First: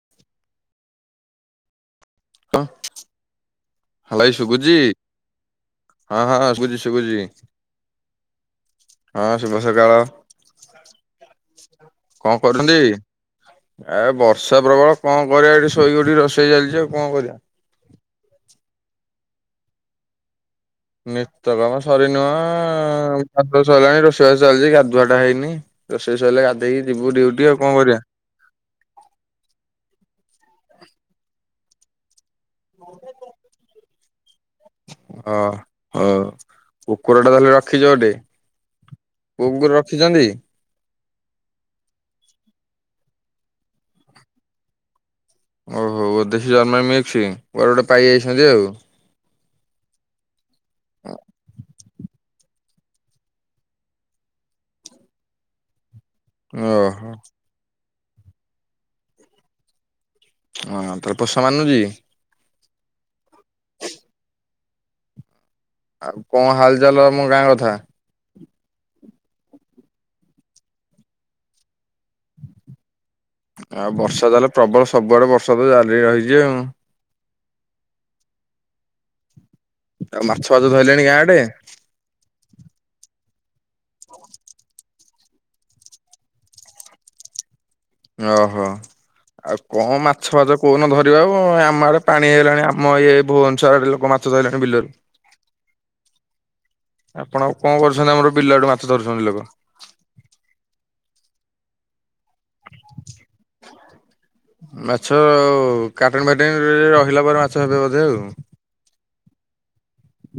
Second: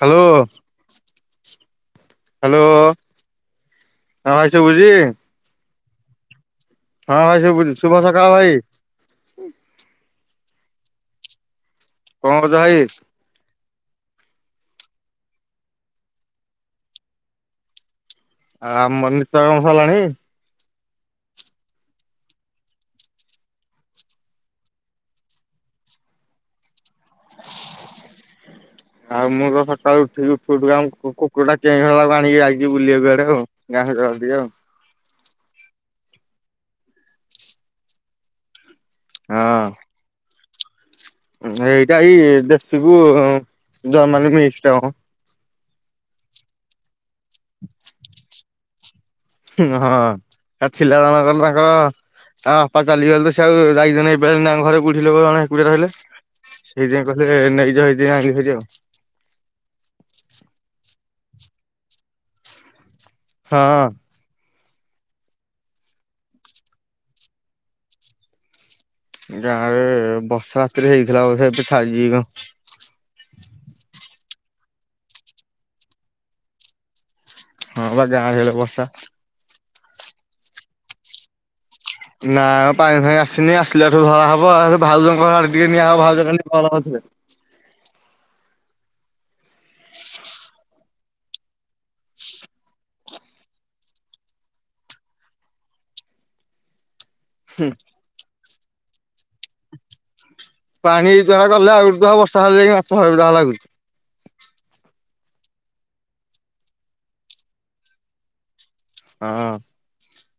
Hello hello. Hello ଭାଇ ସୁଭୁଛି ଜ ହଁ ହଁ ସୁଭୁଛି। ହଁ ଭାଇ ଶୁଭ ଶୁଭ ସକାଳ ଭାଇ। ହଁ ଶୁଭ ସକାଳ କଣ କରୁଛ ଭାଇ କରୁଛନ୍ତି? ଏ ବର୍ଷା ପ୍ରବଳ କଣ କରିବା ଏଠି ଶୋଇକଠି ରୋଷେଇ ଚାଲିଛି ଆଉ କଣ କରିବା? ଆଉ ଆମ ନିତ କର୍ମ ସରିଲାଣି? ନିିତ କର୍ମ ସରି ନୁହଁ ବାସଷ ସରିଲାଣି ରୋଷେଇବାସ ଚାଲିଛି ଗାଧୁଆ ଟା ହେଇନି। ରୋଷେଇ ସରିଲେ ଗାଧେଇକି ଯିବୁ ଡିଉଟି ଆଉ କଣ କରିବା? ଆଉ ମୁଁ ତ ସକାଳୁ ଉଠିକି ଉଠି ଉଠିକି ଆ କୁକୁର ଟା କେଇ ହେଲାକୁ ଆଣିକି ବୁଲିବାକୁୁ ଆଡେ ଆଉ ଗାଁରେ ଚଳନ୍ତି ଆଉ। ହଁ ହଉ କୁକୁର ଟା ତାହେଲେ ରଖିଛ ଗୋଟେ? କୁକୁର ହଁ ରଖିଛନ୍ତି? ଏଇଟା ଏଇ ଦେଶୀକୁୁ ଜର୍ମାନୀ ମିଟା ହ ଓହୋ ଦେଶୀ ଜର୍ମା ମିକ୍ସୋଆର ଗୋଟେ ପାଇ ଯାଇଛନ୍ତି ଆଉ ହଁ ଆ ଥିଲା ଜଣଙ୍କର ତାଙ୍କର ହଁ ବାପା ଚାଲିଗଲେ ତ ସେ ଆଉ ରାଇଜଣ ଘରେକୁ ଉଠିଲେଣକୁଡିଆ ରହିଲେ। ଓହୋ ସେଇଥିପାଇଁ ହଁ କହିଲେ ନେଇଯ ହେଇଯ ଆ ଆଉ ହଁ ତର ପୋଷା ମାନୁଛି? ହଁ। ଆଉ କଣ ହାଲଚାଲ ଆମ ଗାଁ କଥା? ଗାଁ ରେ ବର୍ଷା ରାତିରେ ହେଇଥିଲା ବୋଧେ ଏବେ ଛାଡ଼ିଛିକି ଆଉ ବର୍ଷା ତାହେଲେ ପ୍ରବଳ ସବୁଆଡେ ବର୍ଷା ତ ଜାରି ରହିଛି ଆଉ। ହଁ ବା ଗାଁ ଆଡେ ବର୍ଷା। ଆଉ ମାଛ ଫାଛ ଧଇଲେଣି ଗାଁ ଆଡେ? ନା ପାଣି ଫାଣି ଆସିନି ଆସିଲେ ଏଠୁ ଧରା ହବ ଆ ଭାଉଜଙ୍କ ଘର ଆଡେ ଟିକେ ନିଆ ହବ ଭାଉଜ କାଲି ଫୋନ୍ କରିଥିଲେ। ଓହୋ। ଆଉ କଣ ମାଛ ଫାଛ କହୁନ ଧରିବା ଆଉ ଆମ ଆଡେ ପାଣି ହେଇଲାଣି ଆମ ଏଇ ଭୁବନେଶ୍ଵର ଆରେ ଲୋକ ମାଛ ମାଛ ଧଇଲେଣି ବିଲରୁ। [inaudible] ଆପଣ କଣ କରୁଛନ୍ତି ଆମର ବିଲାଆଡେ ମାଛ ଧରୁଛନ୍ତି ଲୋକ। ପାଣି [unintelligible] ବର୍ଷା ହେଲେ ଯାଇ ମାଛ ହବେ ଯାହା ଲାଗୁଛି। ମାଛ ଆ କାଟଣ ଫାଟିନରେ ରହିଲା ପରେ ମାଛ ହେବେ ବୋଧେ ଆଉ ହଁ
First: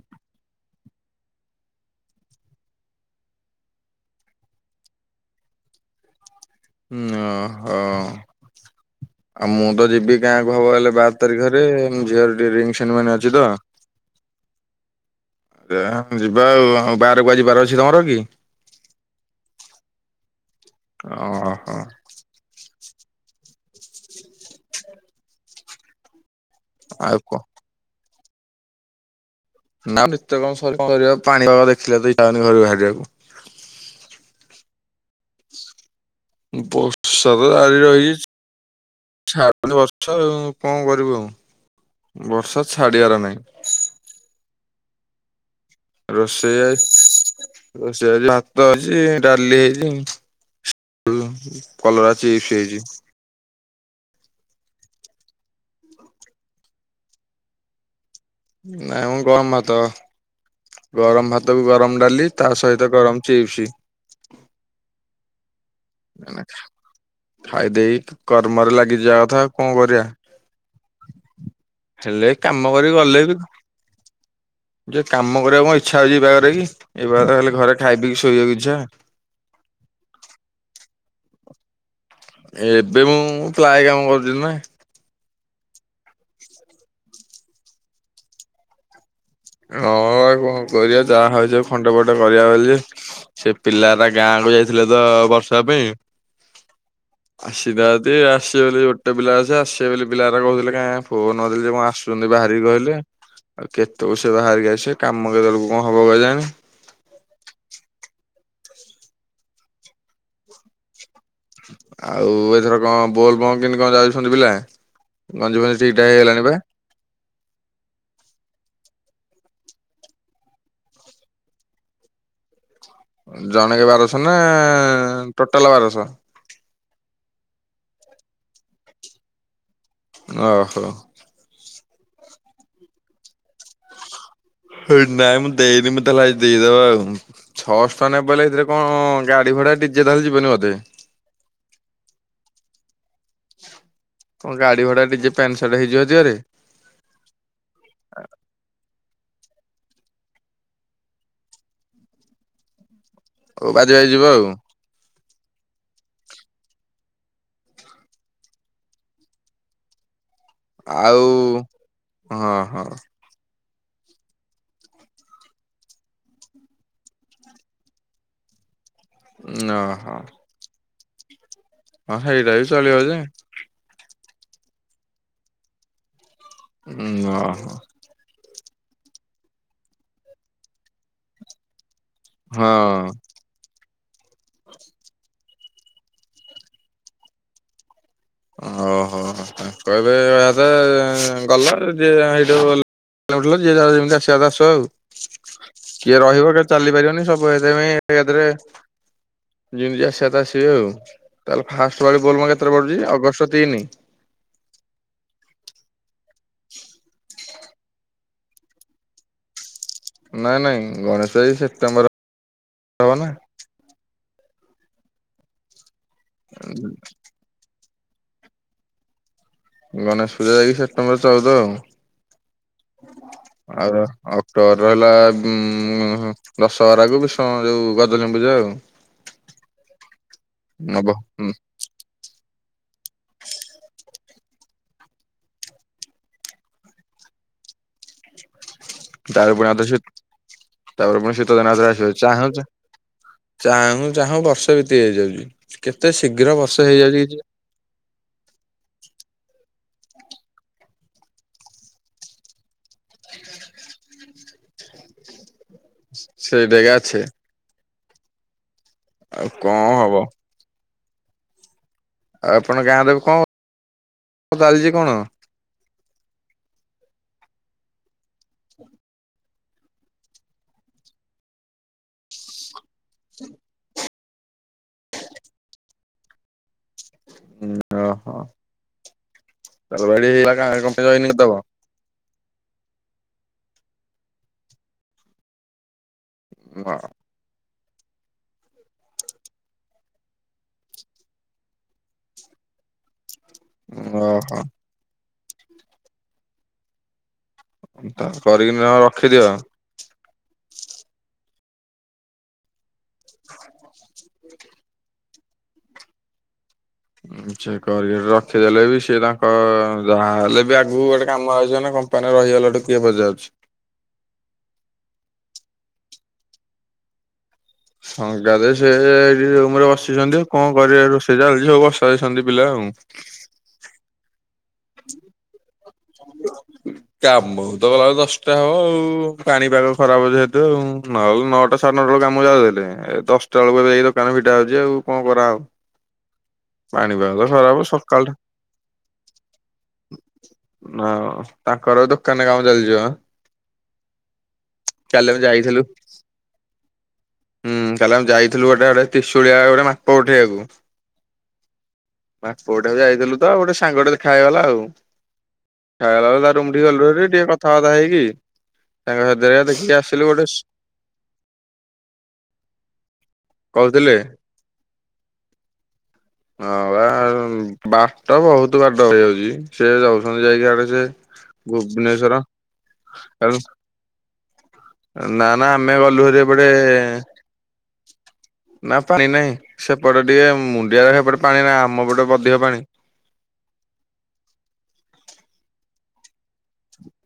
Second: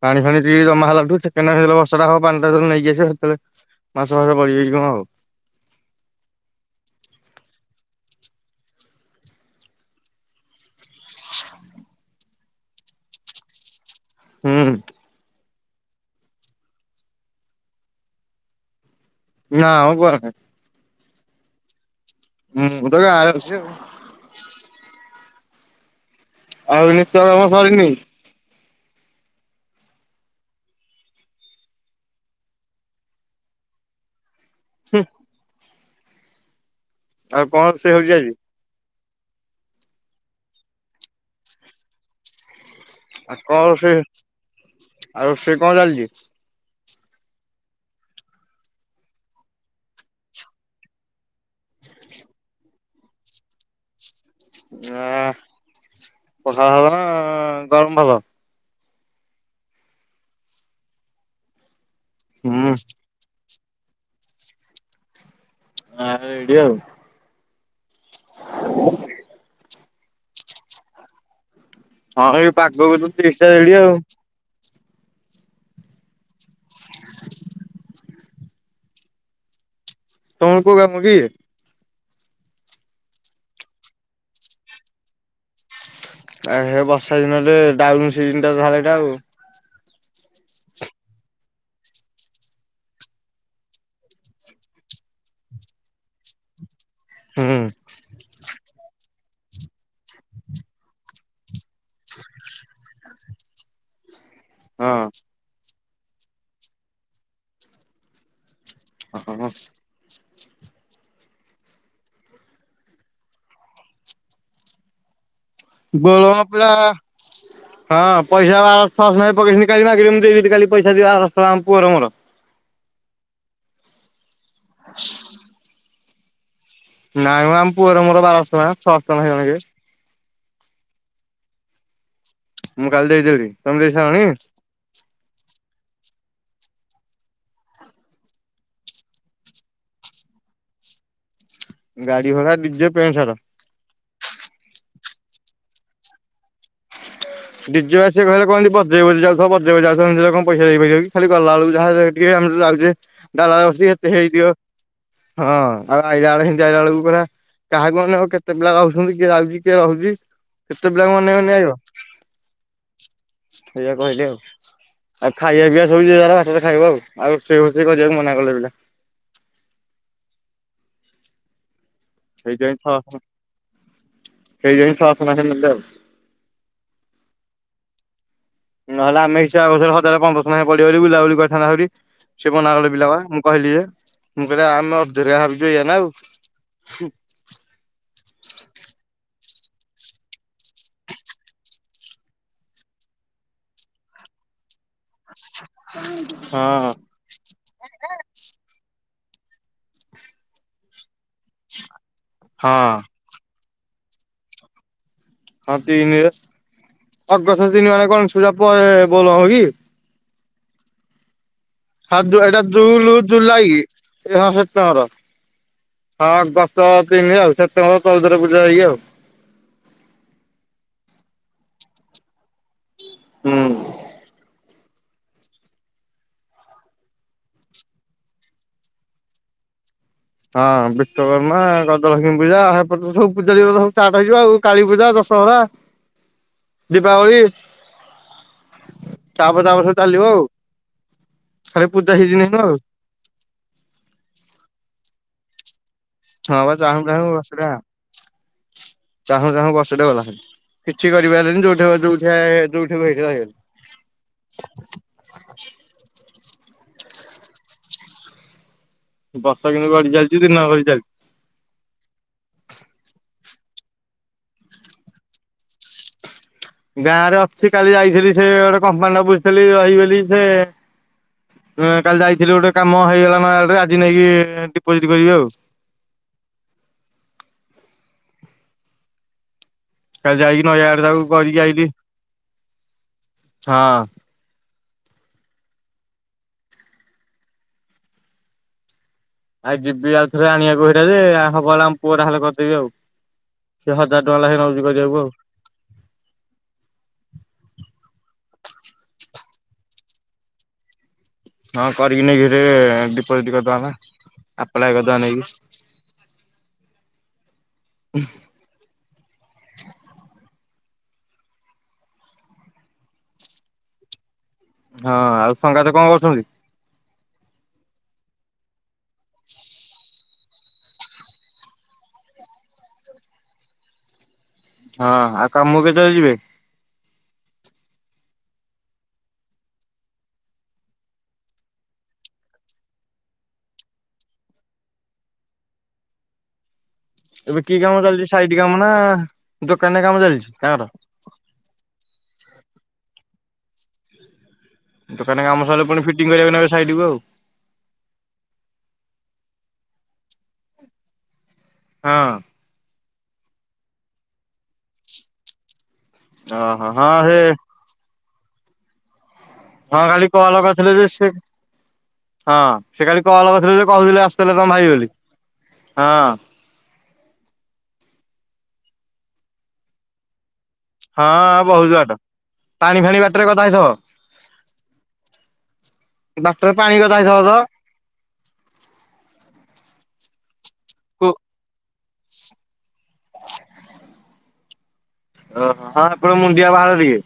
ପାଣି ଫାଣି ଟ ଜମା ହେଲାଠୁ ସେବେ ବଷା ଟା ହବ ପାଣି ଟା ନେଇକି ଆସିବ। ମାସ ଭାସ ବଡିିଯାଇଛି କଣ ଆଉ ହଁ ହଁ [inaudible] ଆଉ ମୁଁ ତ ଯିବି ଗାଁକୁ ହବ ହେଲେ ବାର ତାରିଖରେ ଝିଅର ଟିକେ ରିଙ୍ଗ ସେରିମନି ଅଛି ତ। ହୁଁ ଉଁ ଯିବା ଆଉ ବାହାରକୁ ଆ ଯିବାର ଅଛି ତମର କି? ନାଁ ଆଉ କ ଅ ହ ହୁଁ ମୁ ତ ଗାଁ ରେ ଅଛି ଆଉ ଆଉ ନିତ୍ୟ କାମ ସରିନି? ନାଁ ନିତ୍ୟ କର୍ମ ସରିବ କଣ କରିବ ପାଣିପାଗ ଦେଖିଲା ବେଳକୁ ଇଛା ହଉନି ଘରୁ ବାହାରିବାକୁ। ହୁଁ ବର୍ଷା ଆଉ ତ କଣ ଜାରି ରୋଷେଇ ହଉଛି ରହିଛି। ଆଜି? ଛାଡୁନି ବର୍ଷା ଆ କଣ କରିବୁ ଆଉ ବର୍ଷା ଛାଡି ଆଉ କଣ ସେ ଆଉ ରୋଷେଇ କଣ ଚାଲିଛି? ସେ ରୋଷେଇ ଆଜି ଭାତ ଅଛି ଡାଲି ହେଇଛି। କଲରା ଚିପ୍ସ ହେଇଛି। ଆ ପଖାଳ ଭଲ ନା ଗରମ ଭଲ? ନାଇଁ ମୁଁ ଗରମ ଭାତ, ଗରମ ଭାତ କୁ ଗରମ ଡାଲି। ତା ହୁଁ ସହିତ ଗରମ ଚିପ୍ସ। ଏଇଠି ଆଉ। ଖାଇଦେଇ କର୍ମରେ ଲାଗିଯିବା କଥା କଣ କରିବା? ହେଲେ ହଁ ଏଇ କାମ ପାଗକୁ କରିକି ତ ଗଲେ ତିରିଶ ବି ଟା ରେଡି ଆଉ ଯେ କାମ କରିବାକୁ କଣ ଇଛା ହଉଛି ଏ ପାଗରେ କି? ଏ ପାଗରେ ହେଲେ ଘରେ ଖାଇ ପିଇ ଶୋଇବାକୁ ଇଛା। ତମର କୋଉ କାମ କି? ଏବେ ମୁଁ ପ୍ଲାଏ କାମ କରୁଛି ନା। ଆ ବର୍ଷା ଦିନରେ ଡାଉନ୍ ସିଜିନ୍ ଟା ଧାରଟା ଆଉ ହଁଉ କଣ କରିବା ଯାହା ହଉଛି ଖଣ୍ଡ ଫଟ କରିବା ବୋଲି ସେ ପିଲା ଟା ଗାଁ କୁ ଯାଇଥିଲା ତ ବର୍ଷା ପାଇଁ ହୁଁ। ଆସିତାଦି ଆସି ବୋଲି ଗୋଟେ ପିଲା ଅଛି ଆସିବେ ବୋଲି ପିଲାର କହୁଥିଲେ କାଁ ଫୋନ କରିଥିଲି ସେ ଆସୁଛନ୍ତି ବାହାରିକି କହିଲେ ତ ସେ ବାହାରିକି ଆସି ହଁ କାମ କେତେବେଳକୁ କଣ ହେବ କେଜାଣି? ଓ ହୋ ଆଉ ଏଥର କଣ ବୋଲବମ୍ କିମିତି କଣ ଯାଉଛନ୍ତି ପିଲା, ଗଞ୍ଜେଇ ବୋଲବମ ପିଲା ହଁ ପଇସା ବାରଶହ ପକେଇଥିଲି କାଲି ମୁ ଦେଇ କାଲି ପଇସା ଦିଜଣଙ୍କ ପୁଅ ର ମୋର ଜଣେକେ ବାରଶ ନା ଟୋଟାଲ ବାରଶ? ନାଇଁ ମ ଆମ ପୁଅର ମୋର ବାରଶହ ଟଙ୍କା ଛଅଶ ଟଙ୍କା ଜଣଙ୍କେ। ଓହୋ। ମୁଁ କାଲି ଦେଇଦେଲି ତମେ ଦେଇସାଇଲଣି? ନାଇଁ ମୁଁ ଦେଇନି ମଁ ତାହେଲେ ଆଜି ଦେଇଦବା ଆଉ। ଛଅଶହ ଟଆଁ ନା ପଡ଼ିଲେ ସେଥିରେ କଣ ଗାଡି ଭଡା ଡିଜେ ତାହଲେ ଯିବନି ବୋଧେ ଗାଡି ଭଡା ଡିଜେ ପ୍ୟାଣ୍ଟ ସାର୍ଟ। କଣ ଗାଡ଼ି ଭଡ଼ା ଟିକେ ପ୍ୟାଣ୍ଟ ସାର୍ଟ ହେଇଯିବ ଏତିକ ରେ। ଡିଜେ ଆସି କହେ କହନ୍ତି ବଜେଇ ବଜେଇ ଯାଉଥିବ ବଜେଇ ଆଉଥିବ ଯାଉଲେ କଣ ପଇସା ଦେଇ ଖଲି ଗଲା ବେଳକୁ ଓ ବାଜି ବାଜି ଯିବ ଯାହା। ଆଉ। [unintelligible] ହଁ ଆଉ ଆଇଲା ବେଳେ ସେମିତି ଆଇଲା ବେଳକୁ ପୁରା କାହାକୁ ମାନେ ଆଉ କେତେ ପିଲା ରହୁଛନ୍ତି କିଏ ଯାଉଛି କିଏ ରହୁଛି? କେତେ ପିଲାଙ୍କୁ ଅନେଇ ଅନେଇ ଆଉ ଆଇବ ହଁ ହଁ। ସେଇଆ କହିଲି ଆଉ। ଆଉ ଖାଇବା ପିଇବା ଶୋଇଚି ତାର ବାଟରେ ଖାଇବ ଆଉ ଆଉ ସେ କରିବାକୁ ମନା କଲେ ପିଲା। ନହୋ। ସେଇ ବି ଜାଇ ଚଳିବ ଯେ ଶସ ସେଇ ଜାଇ ଶହସନା ହେ ନଲେ ଆଉ। ଉଁ ଓ ହୋ। ନହେଲେ ଆମେ ଇଚ୍ଛା ଆଗ ହଜାରେ ପନ୍ଦରଶ ଟେ ପଡିବ ବୋଲି ବୁଲା ବୁଲି କରିଥାନ୍ତୁ ଆହୁରି। ସେ ମନା କଲେ ପିଲା ହଁ ବା ମୁଁ କହିଲି ଯେ। ମୁଁ କହିଲ ଆମେ ଅଧୁର ଭାବିକିଇଆ ନା ଆଉ। [inaudible] ଓ ହୋ ଓ କହିବେ ଏହାଦେ ଯେ ଗଲ ଯେ ହେଇଠୁ ଗ ଯେ ଯେମିତି ଆସିବା କଥା ଆସିବେ ଆଉ। କିଏ ରହିବ କି ହଁ। ଚାଲିପାରିବନି ସଵ। [unintelligible] ତାହେଲେ ଫାଷ୍ଟ ଭ ବୋଲ କେତେ ହଁ ପଡୁଛି? ଅଗଷ୍ଟ ତିନି। ହଁ ତିନିରେ ଅଗଷ୍ଟ ତିନି ମାନେ କଣ ଚ୍ଛୁରା ପଳେଇବେ ବୋଲବମ୍ କି? ନାଇଁ ନାଇଁ ଗଣେଷ ପୂଜା ସେ ହଁ ତ ଏଇଟା ଜୁଲ ଜୁଲାଇ ଏ ହଁ ସେପ୍ଟେମ୍ବର। ହଁ ଦଶ ତିନି ଆଉ ସେପ୍ଟେମ୍ବର ଚଉଦରେ ପୂଜା ଯାଇକି ଆଉ। ଗଣେଶ ପୂଜା ଯାଇକି ସେପ୍ଟେମ୍ବର ଚଉଦ ଆଉ ଆଉ ଅ ତୋର ରହିଲା ଉଁ ଉଁ ଦଶହରାକୁ ବିଶ୍ୱକର୍ମା ଯୋଉ ଗଜଲକ୍ଷ୍ମୀ ପୂଜା ଆଉ। ହଁ ନବ ହୁଁ ବିଶ୍ୱକର୍ମା ଗ ଲକ୍ଷ୍ମୀ ପୂଜା ହେପଟକୁ ସବୁ ପୂଜା ସବୁ ଷ୍ଟାର୍ଟ ହେଇିଯିବ ଆଉ କାଳୀ ପୂଜା ଦଶହରା। ଦୀପାବଳି। ତାପରେ ପୁଣି ଆଉ ଥରେ ସବୁ ଶି ଚାଲିବ ଆଉ ତାପରେ ପୁଣି ଶୀତ ଦିନ ଖାଲି ଆହୁରି ଆସିବ ପୂଜା ସିଜିନ ଚାହୁଁ ଏଇନୁ ଚା ଆଉ ଚାହୁଁ ଚାହୁଁ ବର୍ଷେ ବିତି ହେଇଯାଉଛି କେତେ ଶୀଘ୍ର ହଁ ବା ବର୍ଷେ ଚାହୁଁ ଚାହୁଁ ହେଇଯାଉଛି। ବର୍ଷଟା ଚାହୁଁ ଚାହୁଁ ବର୍ଷ ଟେ ଗଲା ହେରି। କିଛି କରିପାରିଲିନି ଯୋଉଠ ଯୋଉଠା ଯୋଉଠି ଏଇ ରହିଗଲି। ସେଇଠି ଏକା ଅଛି। ଆଉ ବର୍ଷ କଣ କିନ୍ତୁ ଗଢି ହବ। ଚାଲିଛି ଦିନ ଗଡି ଚାଲ ଆଉ ଆପଣଙ୍କ ଗାଁରେ କଣ ଚାଲିଛି କଣ? ଗାଁ ରେ ଅଛି କାଲି ଯାଇଥିଲି ସେ ଗୋଟେ କମ୍ପାନି ବୁଝଥିଲି ରହି ବୋଲି ସେ ହଁ କାଲି ଯାଇଥିଲି ଗୋଟେ କାମ ହେଇଗଲା ନୟାଗଡ଼ରେ ଆଜି ନେଇକି ଡିପୋଜିଟ କରିବି ଆଉ। ଓହୋ। ତାଲବାଡି କାଲି ହେଇଗଲା ଯାଇକି ଗାଁ ନୟାଗଡରେ କମ୍ପାନୀ ତାକୁ ଜଏନିଂ କରିଦବ। କରିକି ଆଇଲିି ହଁ। ହଁ। ଆଉ ଯିବି ଆଉ ଥରେ ଆଣିବାକୁ ହେଇଟା ଯେ ହବ ଏଲେ ଆମ ପୁଅଟା ହେଲେ କରିଦେବି ଆଉ। ସେ ହଜାର ଟଙ୍କା ଲାଖେ ନେଉଛି କରିବାକୁ ଆଉ। ତ କରିକି ନ ହେଲେ ରଖି ଦିଅ। ହଁ କରିକି ନେଇକି ଦେ ଡିପୋଜିଟ କରିଦବା ଆମେ ଆପ୍ଲାଏ କରିଦବା ନେଇକି। ଆଚ୍ଛା କରି ରଖ। ସେ ଦେଲେ ବି ସିଏ ତାଙ୍କ ଯାହାହେଲେ ବି ଆଗକୁ ଗୋଟେ କାମ ଆଇଛି ନା କମ୍ପାନୀରେ ରହିଗଲାଠୁ କିଏ ପଚାରୁଛି? ହଁ ଆଉ ସଙ୍ଗାତ କଣ କରୁଛନ୍ତି? ସଙ୍ଗାତ ସେ ସେଠି ରୁମ ରେ ବସିଛନ୍ତି। କଣ କରିବା ରୋଷେଇ ଚାଲିଛି ସବୁ ବସେଇଛନ୍ତି ପିଲା ଆଉ। ହଁ ଆଉ କାମ ମୁଁ କାମକୁ ତ ଗଲାବେଳକୁ ଦଶଟା ହବ ଆଉ। ପାଣିପାଗ ଖରାପ ଯେହେତୁ ଆଉ। ଆଉ ନଅଟା ସାଢ଼େ ନଅଟା ବେଳକୁ କାମକୁ ଯାଉଥିଲି, ଏ ଦଶଟା ବେଳକୁ ଯାଇ ଦୋକାନ ଫିଟା ହଉଛି ଆଉ, କଣ କରା ହବ। ପାଣିିବାଉ ଏବେ କି କାମ ଚାଲିଛି, ସାଇଟ କାମ ନା ଦୋକାନରେ କାମ ଚାଲିଛି ତାଙ୍କର? ହଁ ଆଉ ତାଙ୍କର ଦୋକାନରେ କାମ ଚାଲିଛି ମ। ଆମେ ଦୋକାନରେ କାମ ଯାଇଥିଲୁ ସରିଲେ ପୁଣି ଫିଟିଙ୍ଗ କରିବାକୁ ନେବେ ସାଇଟକୁ ଆଉ। ହୁଁ, କାଲି ଆମେ ଯାଇଥିଲୁ ଗୋଟେ ଆଡେ ତ୍ରିଶୂଳିଆ ଆଡ଼େ ଗୋଟେ ମାପ ଉଠେଇବାକୁ ହଁ। ମାପ ଉଠେଇବାକୁ ଯାଇଥିଲୁ ତ ଗୋଟେ ସାଙ୍ଗଟେ ଦେଖା ହେଇଗଲା ଆଉ। ଦେଖାହେଇଗଲା ବୋଲି ତା ରୁମଠିକୁ ଓହୋ ଗଲୁ ହଁ ହେରି ସେ ଟିକେ କଥାବାର୍ତ୍ତା ହେଇକି, ସାଙ୍ଗସାଥି ହେରିକା ଦେଖା ହଁ ଖାଲି କଲ୍ କରିଥିଲୁ ଯେ ସେ ହଁ ସେ କାଲି କଲ୍ କରିଥିଲେ ଯେ କହୁଥିଲେ ଆସିଥିଲେ ତମ ଭାଇ ବୋଲି। ହଁ। ହଁ ବା, ବାଟ ବହୁତ ବାଟ ହେଇଯାଉଛି। ସେ ଯାଉଛନ୍ତି ଯାଇକି ଆଡେ ଡେରେ ହଁ ବହୁତ ବାଟ। ଭୁବନେଶ୍ୱର ପାଣି ଫାଣି ବାଟରେ ଗଦା ହେଇଥିବ [unintelligible] ନାଁ ନାଁ, ଆମେ ଗଲୁ ଭାରି ଏପଟେ ପୁରା ପାଣି ଗଦା ହେଇଥବ ତ? ନା ପାଣି ନାହିଁ। ସେପଟେ ଟିକେ ମୁଣ୍ଡିଆ ଗୁରା କୁ ସେପଟେ ପାଣି ନା ଆମ ପଟେ ଅଧିକ ପାଣି? ଓ ହଁ ଆପଣ ମୁଣ୍ଡିଆ ବାହାଳ ଟିକେ,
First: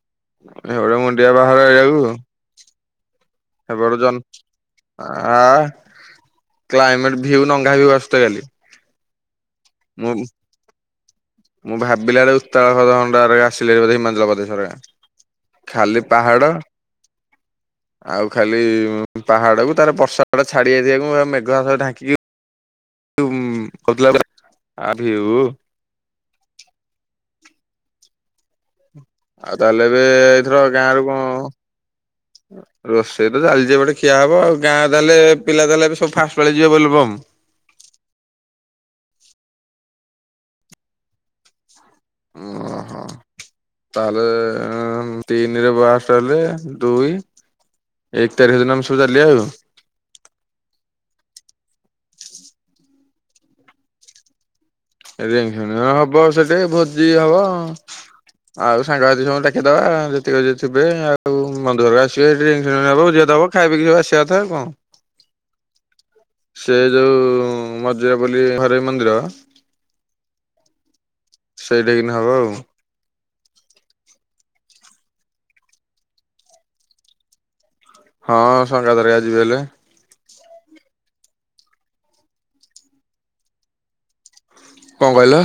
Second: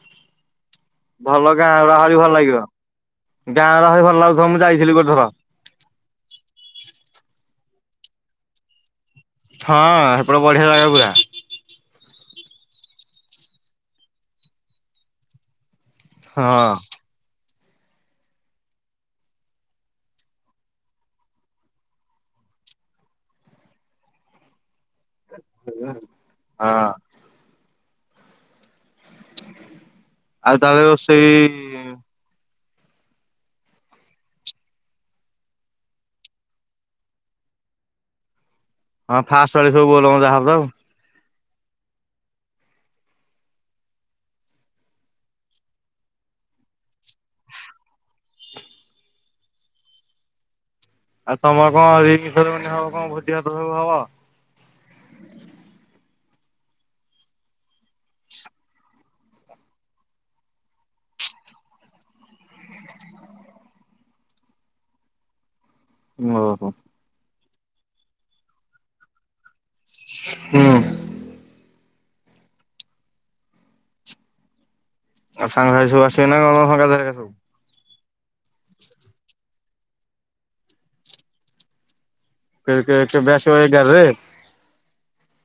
ସେପଟେ ମୁଣ୍ଡିଆ ଭଲ ବାହାର ଗାଁ ଏରିଆକୁ ବାହରି ଭଲ ଲାଗିବ। ଗାଁ ଗୁରା ସେପଟେ ଭାରି ଜନ ଭଲ ଲାଗୁଥିବ ମୁଁ ଯାଇଥିଲି ଗୋଟେ ଥର। ଆ କ୍ଲାଇମେଟ୍ ଭିଉ ନଙ୍ଘା ବି [unintelligible] କାଲି। ହଁ, ମୁଁ ସେପଟେ ବଢ଼ିଆ ଜାଗା ପୁରା। ମୁଁ ଭାବିଲା ବେଳକୁ [unintelligible] ଆସିଲେ ବୋଧେ ହିମାଚଳ ପ୍ରଦେଶ ଗୁରା। ଖାଲି ହଁ ପାହାଡ଼ ଆଉ ଖାଲି ପାହାଡକୁ ତାର ବର୍ଷା [unintelligible] ଛାଡି ଆସିବାକୁ ଆଉ ମେଘୁଆ ପାଗ ଢାଙ୍କିକି [unintelligible] ହଁ। ଆଉ ତାହେଲେ ଏବେ ଏଇଥର ଗାଁରୁ କଣ ହୁଁ। ରୋଷେଇ ତ ଚାଲିଚି ଏପଟେ ଖିଆ ହବ ଆଉ। ଗାଁ ତାହେଲେ ପିଲା ତାହେଲେ ଏବେ ସବୁ ଫାଷ୍ଟ ପାଳି ଯିବେ ବୋଲବମ୍? ହଁ ଫାଷ୍ଟ ପାଳି ସବୁ ଭଲ ମଜା ହବ ଆଉ। ଓହୋ ତାହେଲେ ଏଁ ତିନିରେ [unintelligible] ହେଲେ ଦୁଇ ଏକ ତାରିଖ ଦିନ ଆମେ ସବୁ ଚାଲିଆ ଆଉ। ଆଉ ତମର କଣ ରିଙ୍ଗ ସେରିମନି ହବ କଣ ଭୋଜି ଭାତ‌ ସବୁ ହବ? ଏ ରିଙ୍ଗ ସେରିମନି ହବ ସେଠି ଭୋଜି ହବ। ଆଉ ସାଙ୍ଗସାଥି ସମସ୍ତଙ୍କୁ ଡାକିଦବା, ଯେତିକ ଯିଏ ଥିବେ ଆଉ ବନ୍ଧୁ ହେରିକା ଆସିବେ ରିଙ୍ଗ ସେରିମନି ହବ, ଭୋଜି ଭାତ ହବ ଖାଇ ପିଇକି ସବୁ ଆସିଆ କଥା ଆଉ କଣ? ଓହୋ। ସେ ଯୋଉ ମଜୁଆ ବୋଲି ଘରୋଇ ମନ୍ଦିର ହୁଁ। ସେଇଟିକିନା ହବ ଆଉ। ଆଉ ସାଙ୍ଗସାଥି ସବୁ ଆସିବେ ନାଁ କଣ [unintelligible] ହଁ ସଙ୍ଗାତ ହେରିକା ଯିବେ ଏଇଲେ। କେ-କେ-କେବେ ଆସିବ ଏଗାରରେ? କଣ କହିଲ?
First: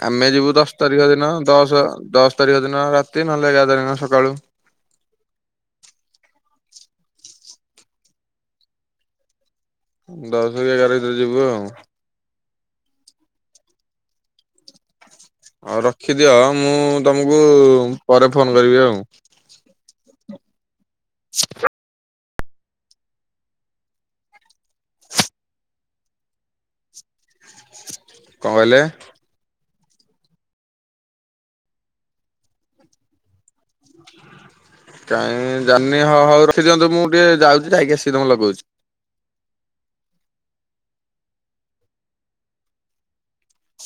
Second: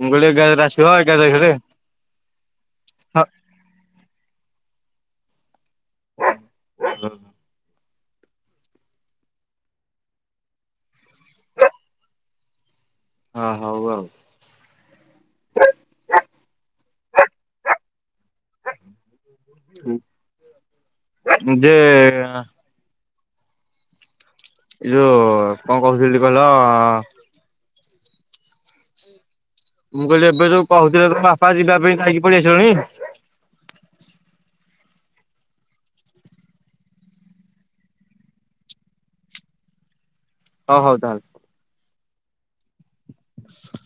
ମୁଁ କହିଲି ଆମେ ଯିବୁ ଏଗାରରେ ଦଶ ଆସିବ ତାରିଖ ଏଗାର ଦିନ, ତାରିଖରେ। ଦଶ ଦଶ ଦଶ ତାରିଖ ଦିନ ରାତି, ନହେଲେ ଏଗାର ତାରିଖ ଦିନ ସକାଳୁ। [unintelligible] ଦଶ କି ଏଗାର ଭିତରେ ଯିବୁ ଆଉ। ହଁ ହଉ ଆଉ। ହଉ ରଖିଦିଅ ମୁଁ ତମକୁ ପରେ ଫୋନ କରିବି ଆଉ। ଉଁ ଦେ ଏଇ ଯୋଉ କଣ କହୁଥିଲି କହିଲ? କଣ କହିଲେ? ମୁଁ କହିଲି ଏବେ ଯୋଉ କହୁଥିଲେ ତୋ ବାପା ଯିବା ପାଇଁ ଖାଇକି ପଳେଇ ଆସିବା ପାଇଁ? [inaudible] କାଇହିଁ ଜାଣିନି ହଁ ହଉ ରଖିଦିଅନ୍ତ ମୁଁ ଟିକେ ଯାଉଛି ଖାଇକି ଆସି ତମକୁ ଲଗଉଚି। ହଉ ହଉ ତାହେଲେ। [inaudible]